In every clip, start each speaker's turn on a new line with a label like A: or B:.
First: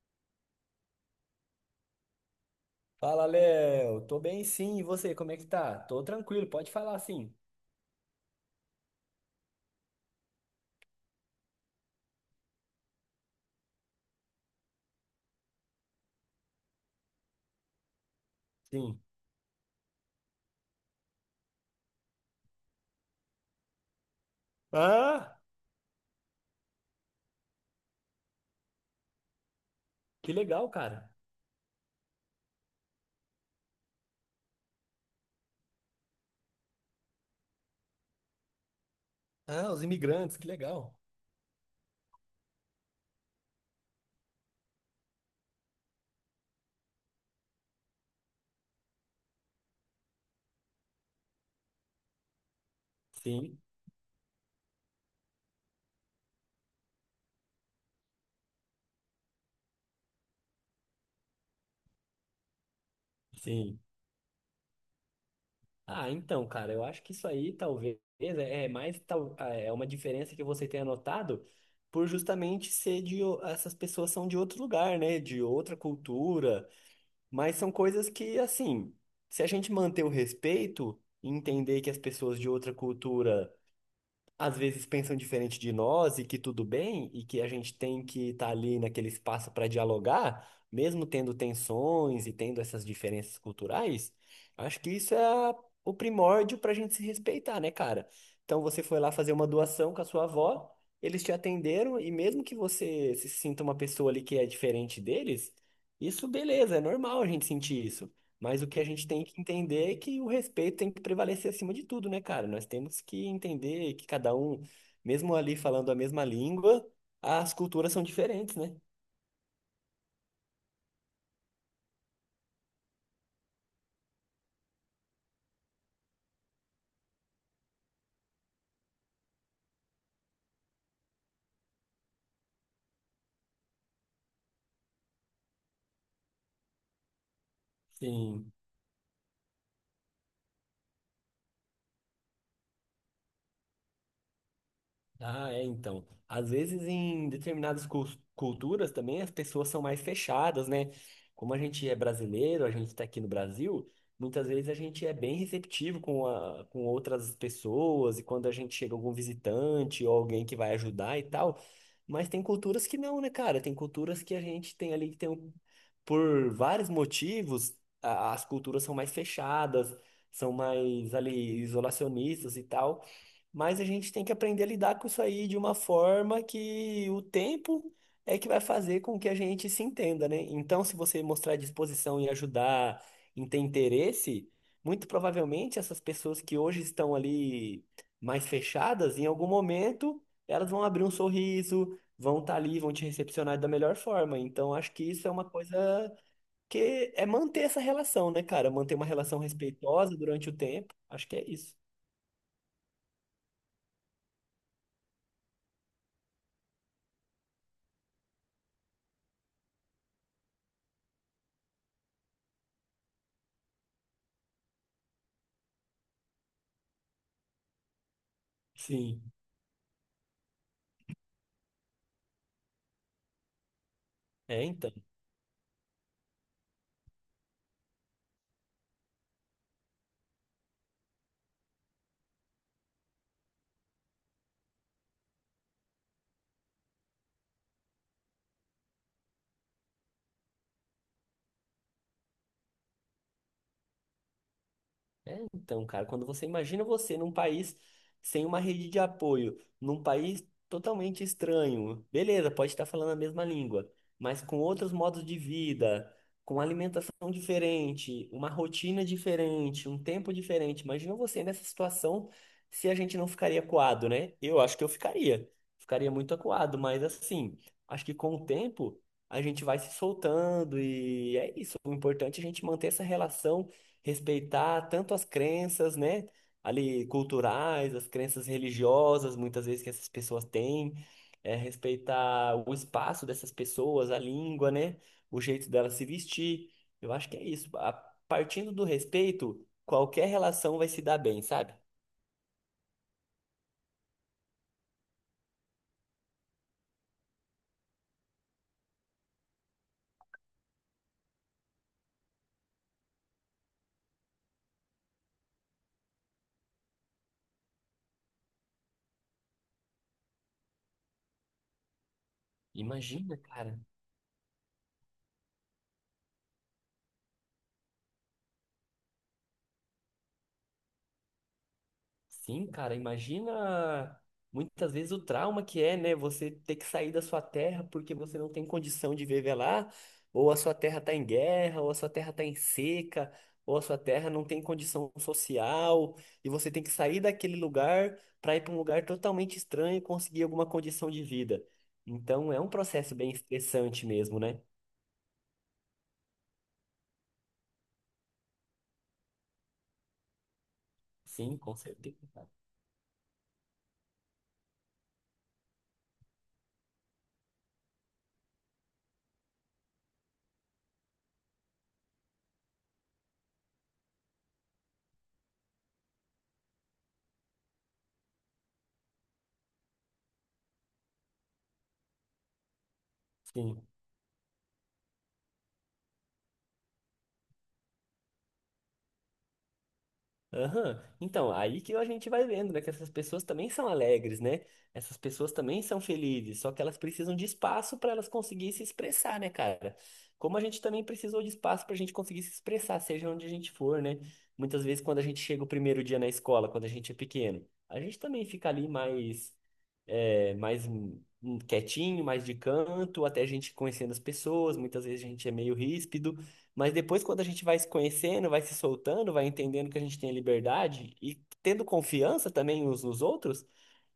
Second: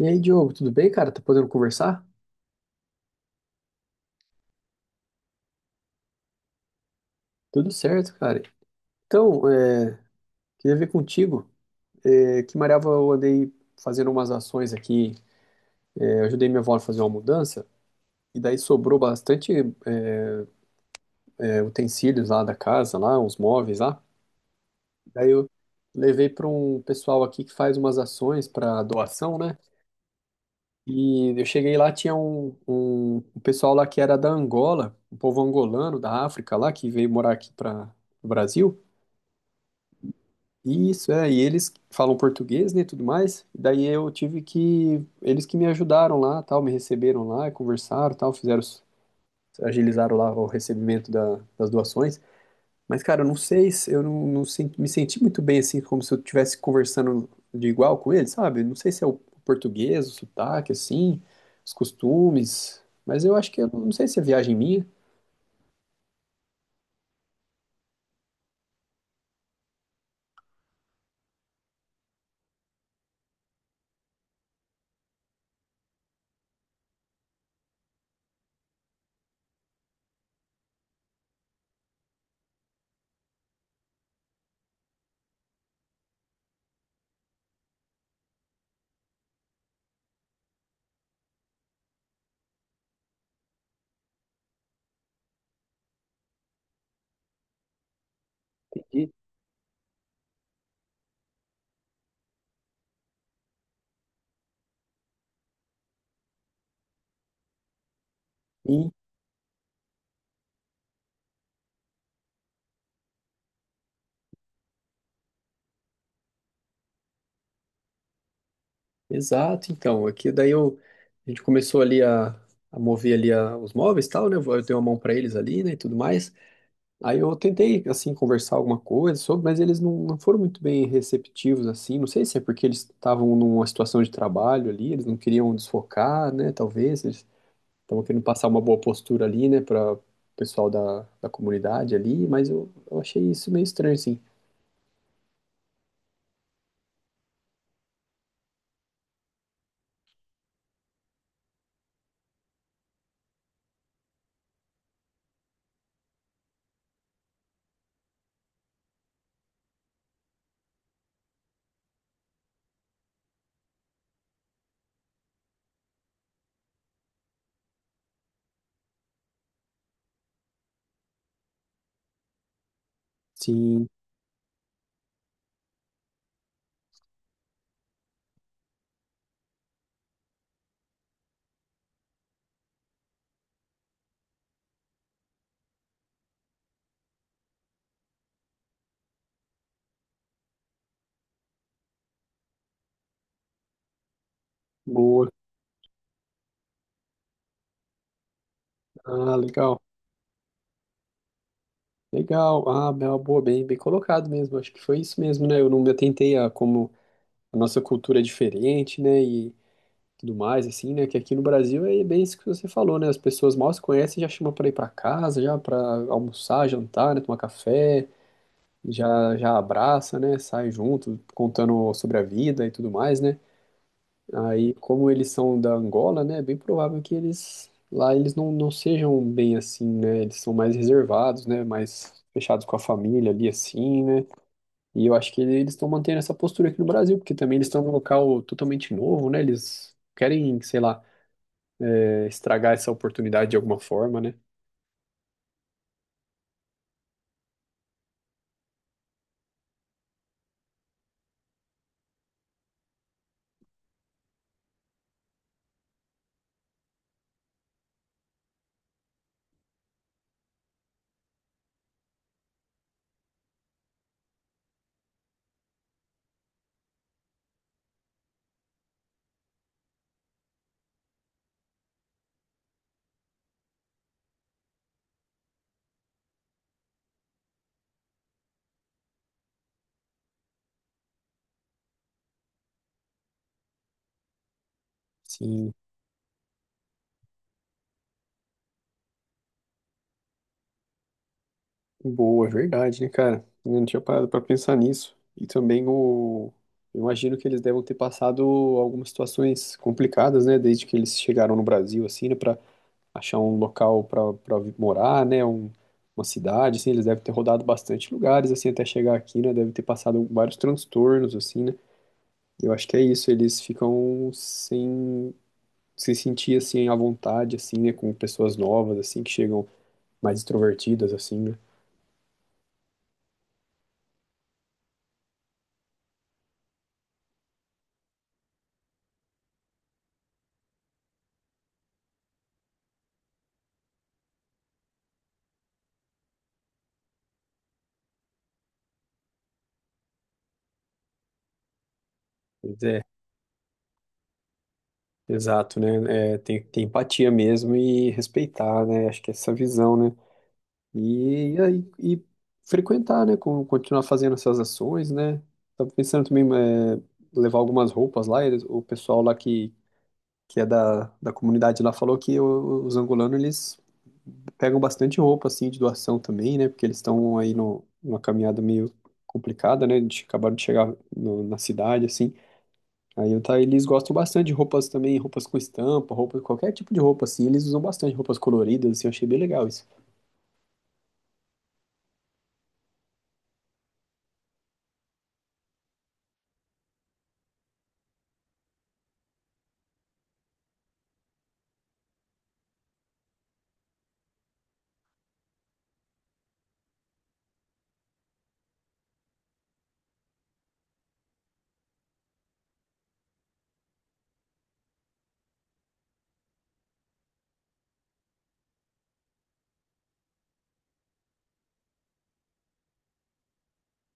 A: E aí, Diogo, tudo bem, cara? Tá podendo conversar?
B: Fala, Léo. Tô bem, sim. E você, como é que tá? Tô tranquilo, pode falar sim.
A: Tudo certo, cara. Então, queria ver contigo, que Mariava eu andei fazendo umas ações aqui, eu ajudei minha avó a fazer uma mudança, e daí sobrou
B: Sim.
A: bastante utensílios lá da casa, lá, uns móveis lá. Daí
B: Ah,
A: eu levei para um pessoal aqui que faz umas ações para doação, né?
B: que legal, cara.
A: E eu cheguei lá, tinha um pessoal lá que era da Angola, um povo angolano da África lá, que veio morar aqui para o Brasil.
B: Ah, os imigrantes, que legal.
A: Isso, é, e eles falam português, né, e tudo mais, e daí eu tive que, eles que me ajudaram lá, tal, me receberam lá, conversaram, tal, fizeram, agilizaram lá o recebimento das doações, mas, cara, eu não
B: Sim,
A: sei, eu não me senti muito bem, assim, como se eu estivesse conversando de igual com eles, sabe, não sei se é o português, o sotaque, assim, os costumes, mas eu acho que, eu
B: sim.
A: não sei se é viagem minha.
B: Ah, então, cara, eu acho que isso aí talvez é mais tal, é uma diferença que você tenha notado por justamente ser de o- essas pessoas são de outro lugar, né? De outra cultura, mas são coisas que assim, se a gente manter o respeito, e entender que as pessoas de outra cultura às vezes pensam diferente de nós e que tudo bem, e que a gente tem que estar ali naquele espaço para dialogar, mesmo tendo tensões e tendo essas diferenças culturais, acho que isso é a- o primórdio para a gente se respeitar, né, cara? Então você foi
A: E-
B: lá fazer uma doação com a sua avó, eles te atenderam, e mesmo que você se sinta uma pessoa ali que é diferente deles, isso beleza, é normal a gente sentir isso. Mas o que a gente tem que entender é que o respeito tem que prevalecer acima de tudo, né, cara? Nós temos que entender que cada um, mesmo ali falando a mesma língua, as culturas são diferentes, né?
A: exato, então, aqui daí eu, a gente começou ali a mover ali os móveis e tal, né? Eu dei uma mão para eles ali, né, e tudo mais. Aí eu tentei, assim, conversar alguma coisa sobre, mas eles não foram muito bem receptivos, assim. Não sei se é porque eles estavam numa situação de trabalho ali, eles não queriam desfocar, né? Talvez eles estavam querendo passar
B: Sim.
A: uma boa postura ali, né, para o pessoal da comunidade ali, mas eu achei isso meio estranho, assim.
B: Ah, é, então. Às vezes, em determinadas cus- culturas também, as pessoas são mais fechadas, né? Como a gente é brasileiro, a gente está aqui no Brasil, muitas vezes a gente é bem receptivo com, a, com outras pessoas, e quando a gente chega algum visitante ou alguém que vai ajudar e tal. Mas tem culturas que não, né, cara? Tem culturas que a gente tem ali que tem, um- por vários motivos, a- as culturas são mais fechadas, são mais ali isolacionistas e tal. Mas a
A: Sim,
B: gente tem que aprender a lidar com isso aí de uma forma que o tempo é que vai fazer com que a gente se entenda, né? Então, se você mostrar disposição em ajudar, em ter interesse, muito provavelmente essas pessoas que hoje estão ali mais fechadas, em algum momento elas vão abrir um sorriso, vão estar ali, vão te recepcionar da melhor forma. Então, acho que isso
A: boa.
B: é uma coisa que é manter essa relação, né, cara? Manter uma
A: Ah,
B: relação
A: legal.
B: respeitosa durante o tempo. Acho que é isso.
A: Legal, ah, é uma boa, bem colocado mesmo. Acho que foi isso mesmo, né? Eu não me atentei a como a nossa cultura é diferente, né? E tudo mais, assim, né? Que aqui no Brasil é bem isso que você falou, né? As pessoas mal se conhecem, já chamam para ir para casa, já para almoçar, jantar, né? Tomar café,
B: Sim.
A: já já abraça, né? Sai junto, contando sobre a vida e tudo mais, né?
B: É,
A: Aí,
B: então.
A: como eles são da Angola, né, é bem provável que eles lá eles não sejam bem assim, né? Eles são mais reservados, né? Mais fechados com a família ali assim, né? E eu acho que eles estão mantendo essa postura aqui no Brasil, porque também eles estão num local totalmente novo, né? Eles querem, sei lá, estragar essa oportunidade de alguma forma, né?
B: Então, cara, quando você imagina você num país sem uma rede de apoio, num país totalmente estranho, beleza, pode estar falando a mesma língua, mas com outros modos de vida, com alimentação diferente, uma rotina diferente, um tempo diferente. Imagina você nessa situação se a gente não ficaria acuado, né? Eu acho que eu ficaria. Ficaria muito acuado, mas assim, acho que com o tempo a gente vai se soltando e é isso. O importante é a gente manter essa relação respeitar tanto as crenças, né, ali culturais, as crenças religiosas, muitas vezes que essas pessoas têm, é, respeitar o espaço dessas pessoas, a língua, né, o jeito
A: Sim.
B: delas se vestir. Eu acho que é isso. A- partindo do respeito, qualquer relação vai se dar bem, sabe?
A: Boa, é verdade, né, cara? Eu não tinha parado pra pensar nisso. E também o. Eu imagino que eles devem ter passado algumas situações complicadas, né? Desde que eles chegaram no Brasil, assim, né? Pra achar um local morar, né? Um, uma cidade, assim. Eles devem ter rodado bastante lugares, assim, até chegar aqui, né? Deve ter passado vários transtornos, assim, né? Eu acho que é isso.
B: Imagina,
A: Eles
B: cara.
A: ficam sem se sentir, assim, à vontade, assim, né? Com pessoas novas, assim, que chegam mais extrovertidas, assim, né?
B: Sim, cara, imagina muitas vezes o trauma que é, né? Você ter que sair da sua terra porque você não tem condição de viver lá, ou a sua terra tá em guerra, ou a sua terra tá em seca, ou a sua terra não tem condição social, e você tem que sair daquele lugar para ir para um lugar totalmente estranho e conseguir alguma condição de vida. Então é um
A: Pois é.
B: processo bem estressante mesmo, né?
A: Exato, né? É, tem que ter empatia mesmo e respeitar, né? Acho que é essa visão, né? E,
B: Sim,
A: e,
B: com
A: aí- e
B: certeza, cara.
A: frequentar, né? Com- continuar fazendo essas ações, né? Tava pensando também levar algumas roupas lá. Eles- o pessoal lá que é da comunidade lá falou que os angolanos, eles pegam bastante roupa, assim, de doação também, né? Porque eles estão aí no, numa caminhada meio complicada, né? De, acabaram de chegar na cidade, assim. Aí eu tá, eles
B: Sim.
A: gostam bastante de roupas também, roupas com estampa, roupa, qualquer tipo de roupa, assim, eles usam bastante roupas coloridas, assim, eu achei bem legal isso.
B: Aham. Então, aí que a gente vai vendo, né? Que essas pessoas também são alegres, né? Essas pessoas também são felizes, só que elas precisam de espaço para elas conseguirem se expressar, né, cara? Como a gente também precisou de espaço para a gente conseguir se expressar, seja onde a gente for, né? Muitas vezes, quando a gente chega o primeiro dia na escola, quando a gente é pequeno, a gente também fica ali mais, é, mais quietinho, mais de canto, até a gente conhecendo as pessoas. Muitas vezes a gente é meio ríspido. Mas depois, quando a gente vai se conhecendo, vai se soltando, vai entendendo que a gente tem a liberdade e tendo confiança também uns nos outros,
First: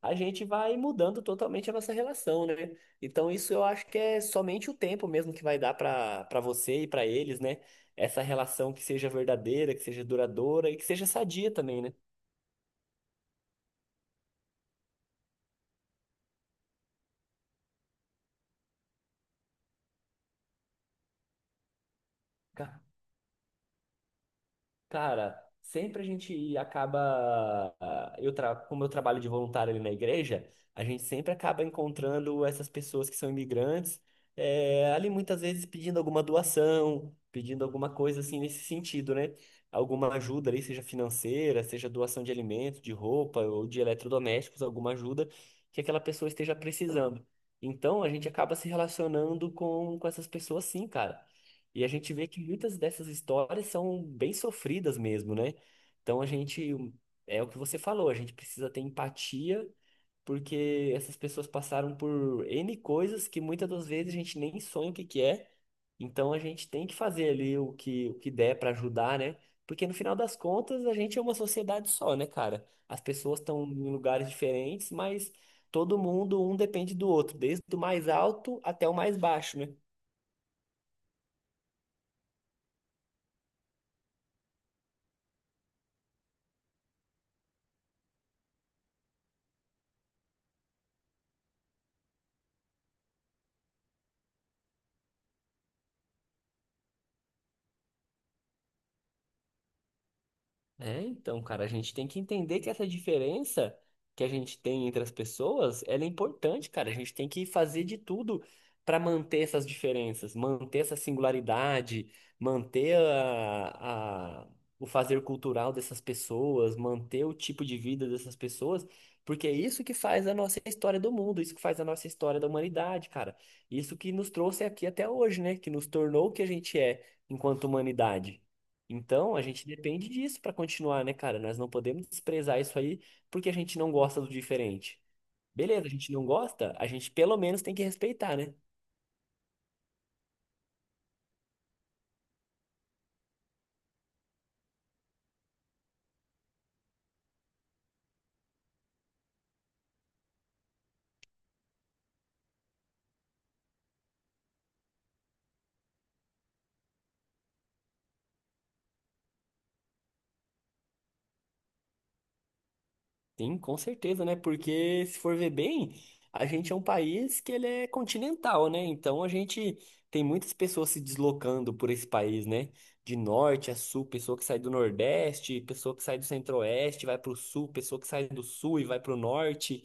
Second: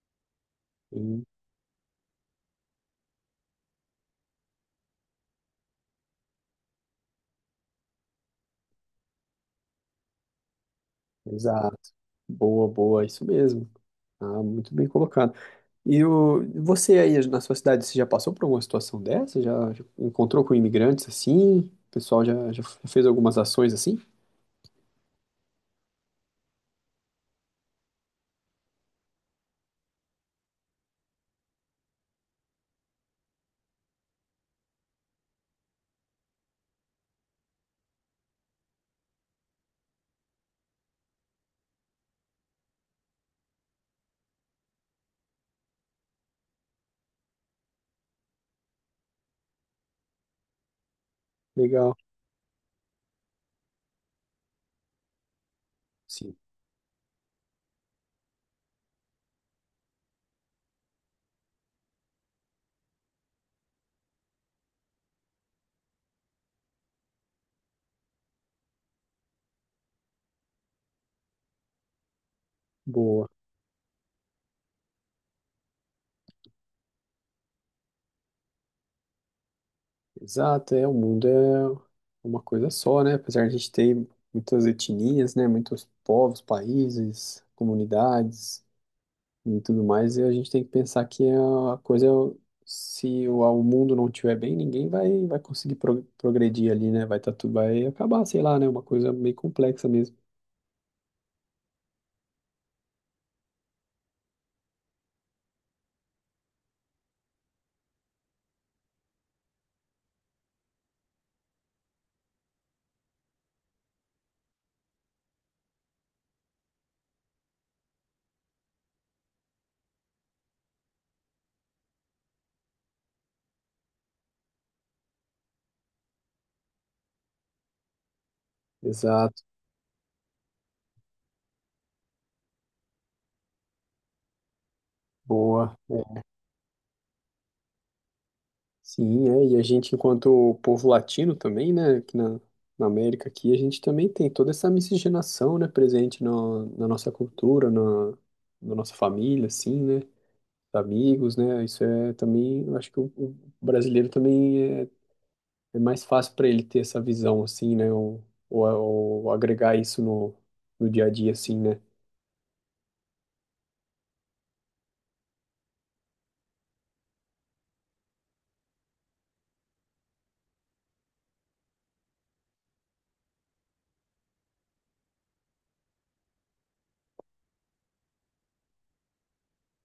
B: a gente vai mudando
A: Sim,
B: totalmente a nossa relação, né? Então, isso eu acho que é somente o tempo mesmo que vai dar para você e para eles, né? Essa relação que seja verdadeira, que seja duradoura e que seja sadia
A: exato.
B: também,
A: Boa, boa, isso mesmo. Ah, muito bem colocado. E o, você aí na sua cidade, você já passou por alguma situação dessa? Já, já encontrou com imigrantes assim? O pessoal já, já
B: né?
A: fez algumas ações assim?
B: Cara, sempre a gente acaba. Eu tra... Como eu trabalho de voluntário ali na igreja, a gente sempre acaba encontrando essas pessoas que são imigrantes, ali muitas vezes pedindo alguma doação, pedindo alguma coisa assim nesse sentido, né? Alguma ajuda ali, seja financeira, seja doação de alimentos, de roupa ou de eletrodomésticos, alguma ajuda que aquela pessoa esteja precisando. Então a gente acaba se relacionando com essas pessoas sim, cara. E a
A: Legal.
B: gente vê que muitas dessas histórias são bem sofridas mesmo, né? Então a
A: Sim,
B: gente, é o que você falou, a gente precisa ter empatia, porque essas pessoas passaram por N coisas que muitas das vezes a gente nem sonha o que que é. Então a gente tem que fazer ali o que der para ajudar, né? Porque no final das contas a gente é uma sociedade só, né, cara? As
A: boa.
B: pessoas estão em lugares diferentes, mas todo mundo, um depende do outro, desde o mais alto até o mais baixo, né?
A: Exato, é, o mundo é uma coisa só, né? Apesar de a gente ter muitas etnias, né? Muitos povos, países, comunidades e tudo mais, e a gente tem que pensar que a coisa, se o mundo não estiver bem, ninguém vai, vai conseguir progredir ali, né? Vai, tá, tudo vai acabar, sei lá, né? Uma coisa meio complexa mesmo.
B: É, então, cara, a gente tem que entender que essa diferença que a gente tem entre as pessoas, ela é importante, cara. A gente tem que fazer de tudo para manter essas diferenças, manter essa singularidade, manter a- o fazer cultural dessas pessoas, manter o tipo de vida dessas pessoas, porque é isso que faz a nossa história do mundo, isso que faz a nossa história da humanidade, cara. Isso que nos trouxe aqui até hoje, né? Que nos tornou o que a gente é enquanto humanidade. Então,
A: Exato,
B: a gente depende disso para continuar, né, cara? Nós não podemos desprezar isso aí porque a gente não gosta do diferente.
A: boa.
B: Beleza, a gente não gosta, a gente pelo menos tem que respeitar, né?
A: Sim, é, e a gente, enquanto povo latino também, né, aqui na América aqui, a gente também tem toda essa miscigenação, né, presente no, na nossa cultura, na nossa família, assim, né, amigos, né, isso é também, eu acho que o brasileiro também é, é mais fácil para ele ter essa visão, assim, né, ou agregar isso no, no dia a dia, assim, né,
B: Sim, com certeza, né? Porque se for ver bem, a gente é um país que ele é continental, né? Então a gente tem muitas pessoas se deslocando por esse país, né? De norte a sul, pessoa que sai do Nordeste, pessoa que sai do Centro-Oeste, vai pro sul, pessoa que sai do sul e vai pro norte.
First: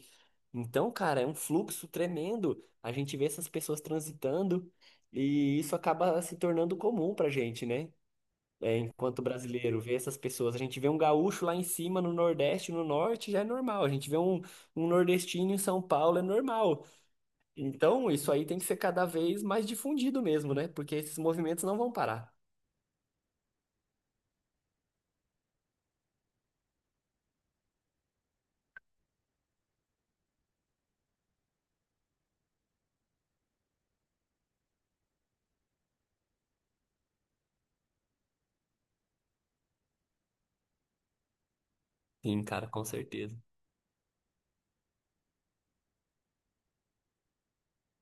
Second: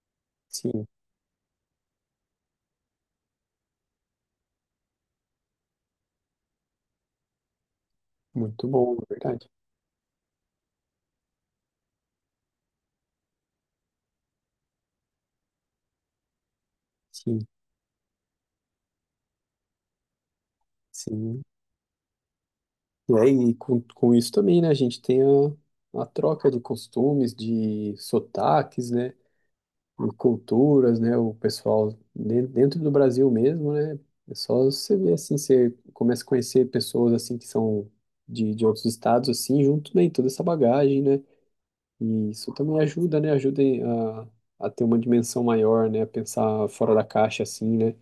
A: sim,
B: Então, cara, é um fluxo tremendo. A gente vê essas pessoas transitando e isso acaba se tornando comum pra gente, né?
A: muito
B: É,
A: bom, na
B: enquanto
A: verdade,
B: brasileiro, ver essas pessoas. A gente vê um gaúcho lá em cima, no Nordeste, no Norte, já é normal. A gente vê um, um nordestino em São Paulo, é normal.
A: sim,
B: Então, isso aí tem que ser cada vez mais difundido mesmo, né? Porque esses
A: sim.
B: movimentos não vão parar.
A: Né? E com isso também, né? A gente tem a troca de costumes, de sotaques, né? De culturas, né? O pessoal de- dentro do Brasil mesmo, né? É só você ver assim, você começa a conhecer pessoas assim que são de outros estados, assim, junto, né? E toda essa bagagem, né? E
B: Sim,
A: isso
B: cara,
A: também
B: com
A: ajuda, né?
B: certeza.
A: Ajuda em- a ter uma dimensão maior, né? A pensar fora da caixa, assim, né?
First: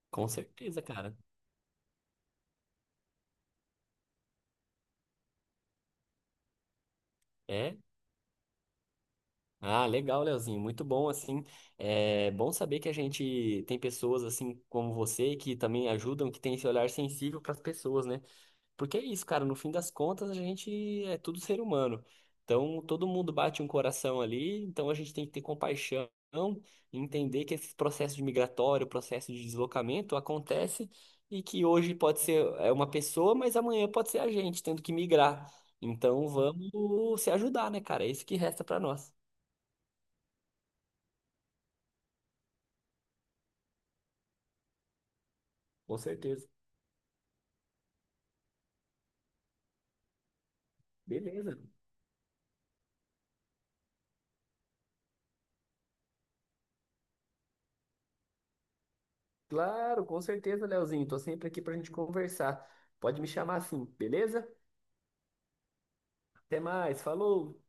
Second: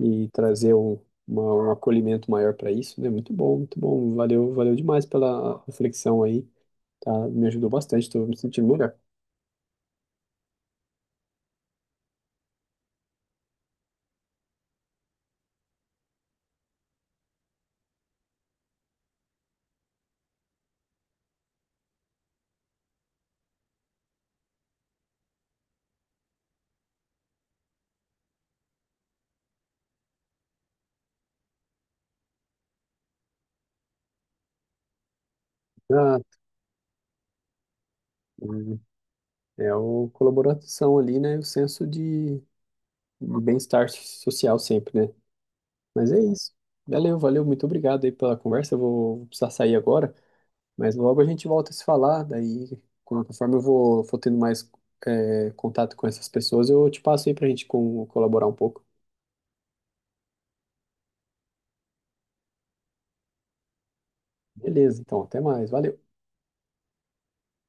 A: E
B: Com
A: trazer
B: certeza,
A: um,
B: cara.
A: uma- um acolhimento maior para isso, né? Muito bom, muito bom. Valeu, valeu demais pela reflexão aí, tá? Me ajudou
B: É.
A: bastante, estou me sentindo melhor.
B: Ah, legal, Leozinho. Muito bom, assim. É bom saber que a gente tem pessoas assim como você que também ajudam, que tem esse olhar sensível para as pessoas, né? Porque é isso, cara, no fim das contas a gente é tudo ser humano. Então todo mundo bate um coração ali, então a gente tem que ter compaixão, entender que esse processo de migratório, processo de deslocamento acontece e que hoje pode ser é, uma pessoa, mas amanhã pode ser a gente tendo que migrar.
A: Ah,
B: Então vamos se ajudar, né, cara? É isso que resta pra
A: hum,
B: nós.
A: é a colaboração ali, né? O senso de bem-estar social sempre, né?
B: Com
A: Mas é
B: certeza.
A: isso. Valeu, valeu, muito obrigado aí pela conversa. Eu vou, vou precisar sair agora, mas logo a gente
B: Beleza.
A: volta a se falar. Daí, conforme eu vou, for tendo mais contato com essas pessoas, eu te passo aí pra gente com, colaborar um pouco.
B: Claro, com certeza, Leozinho. Tô sempre aqui pra gente conversar. Pode me chamar assim, beleza?
A: Beleza, então, até mais. Valeu.
B: Até mais. Falou.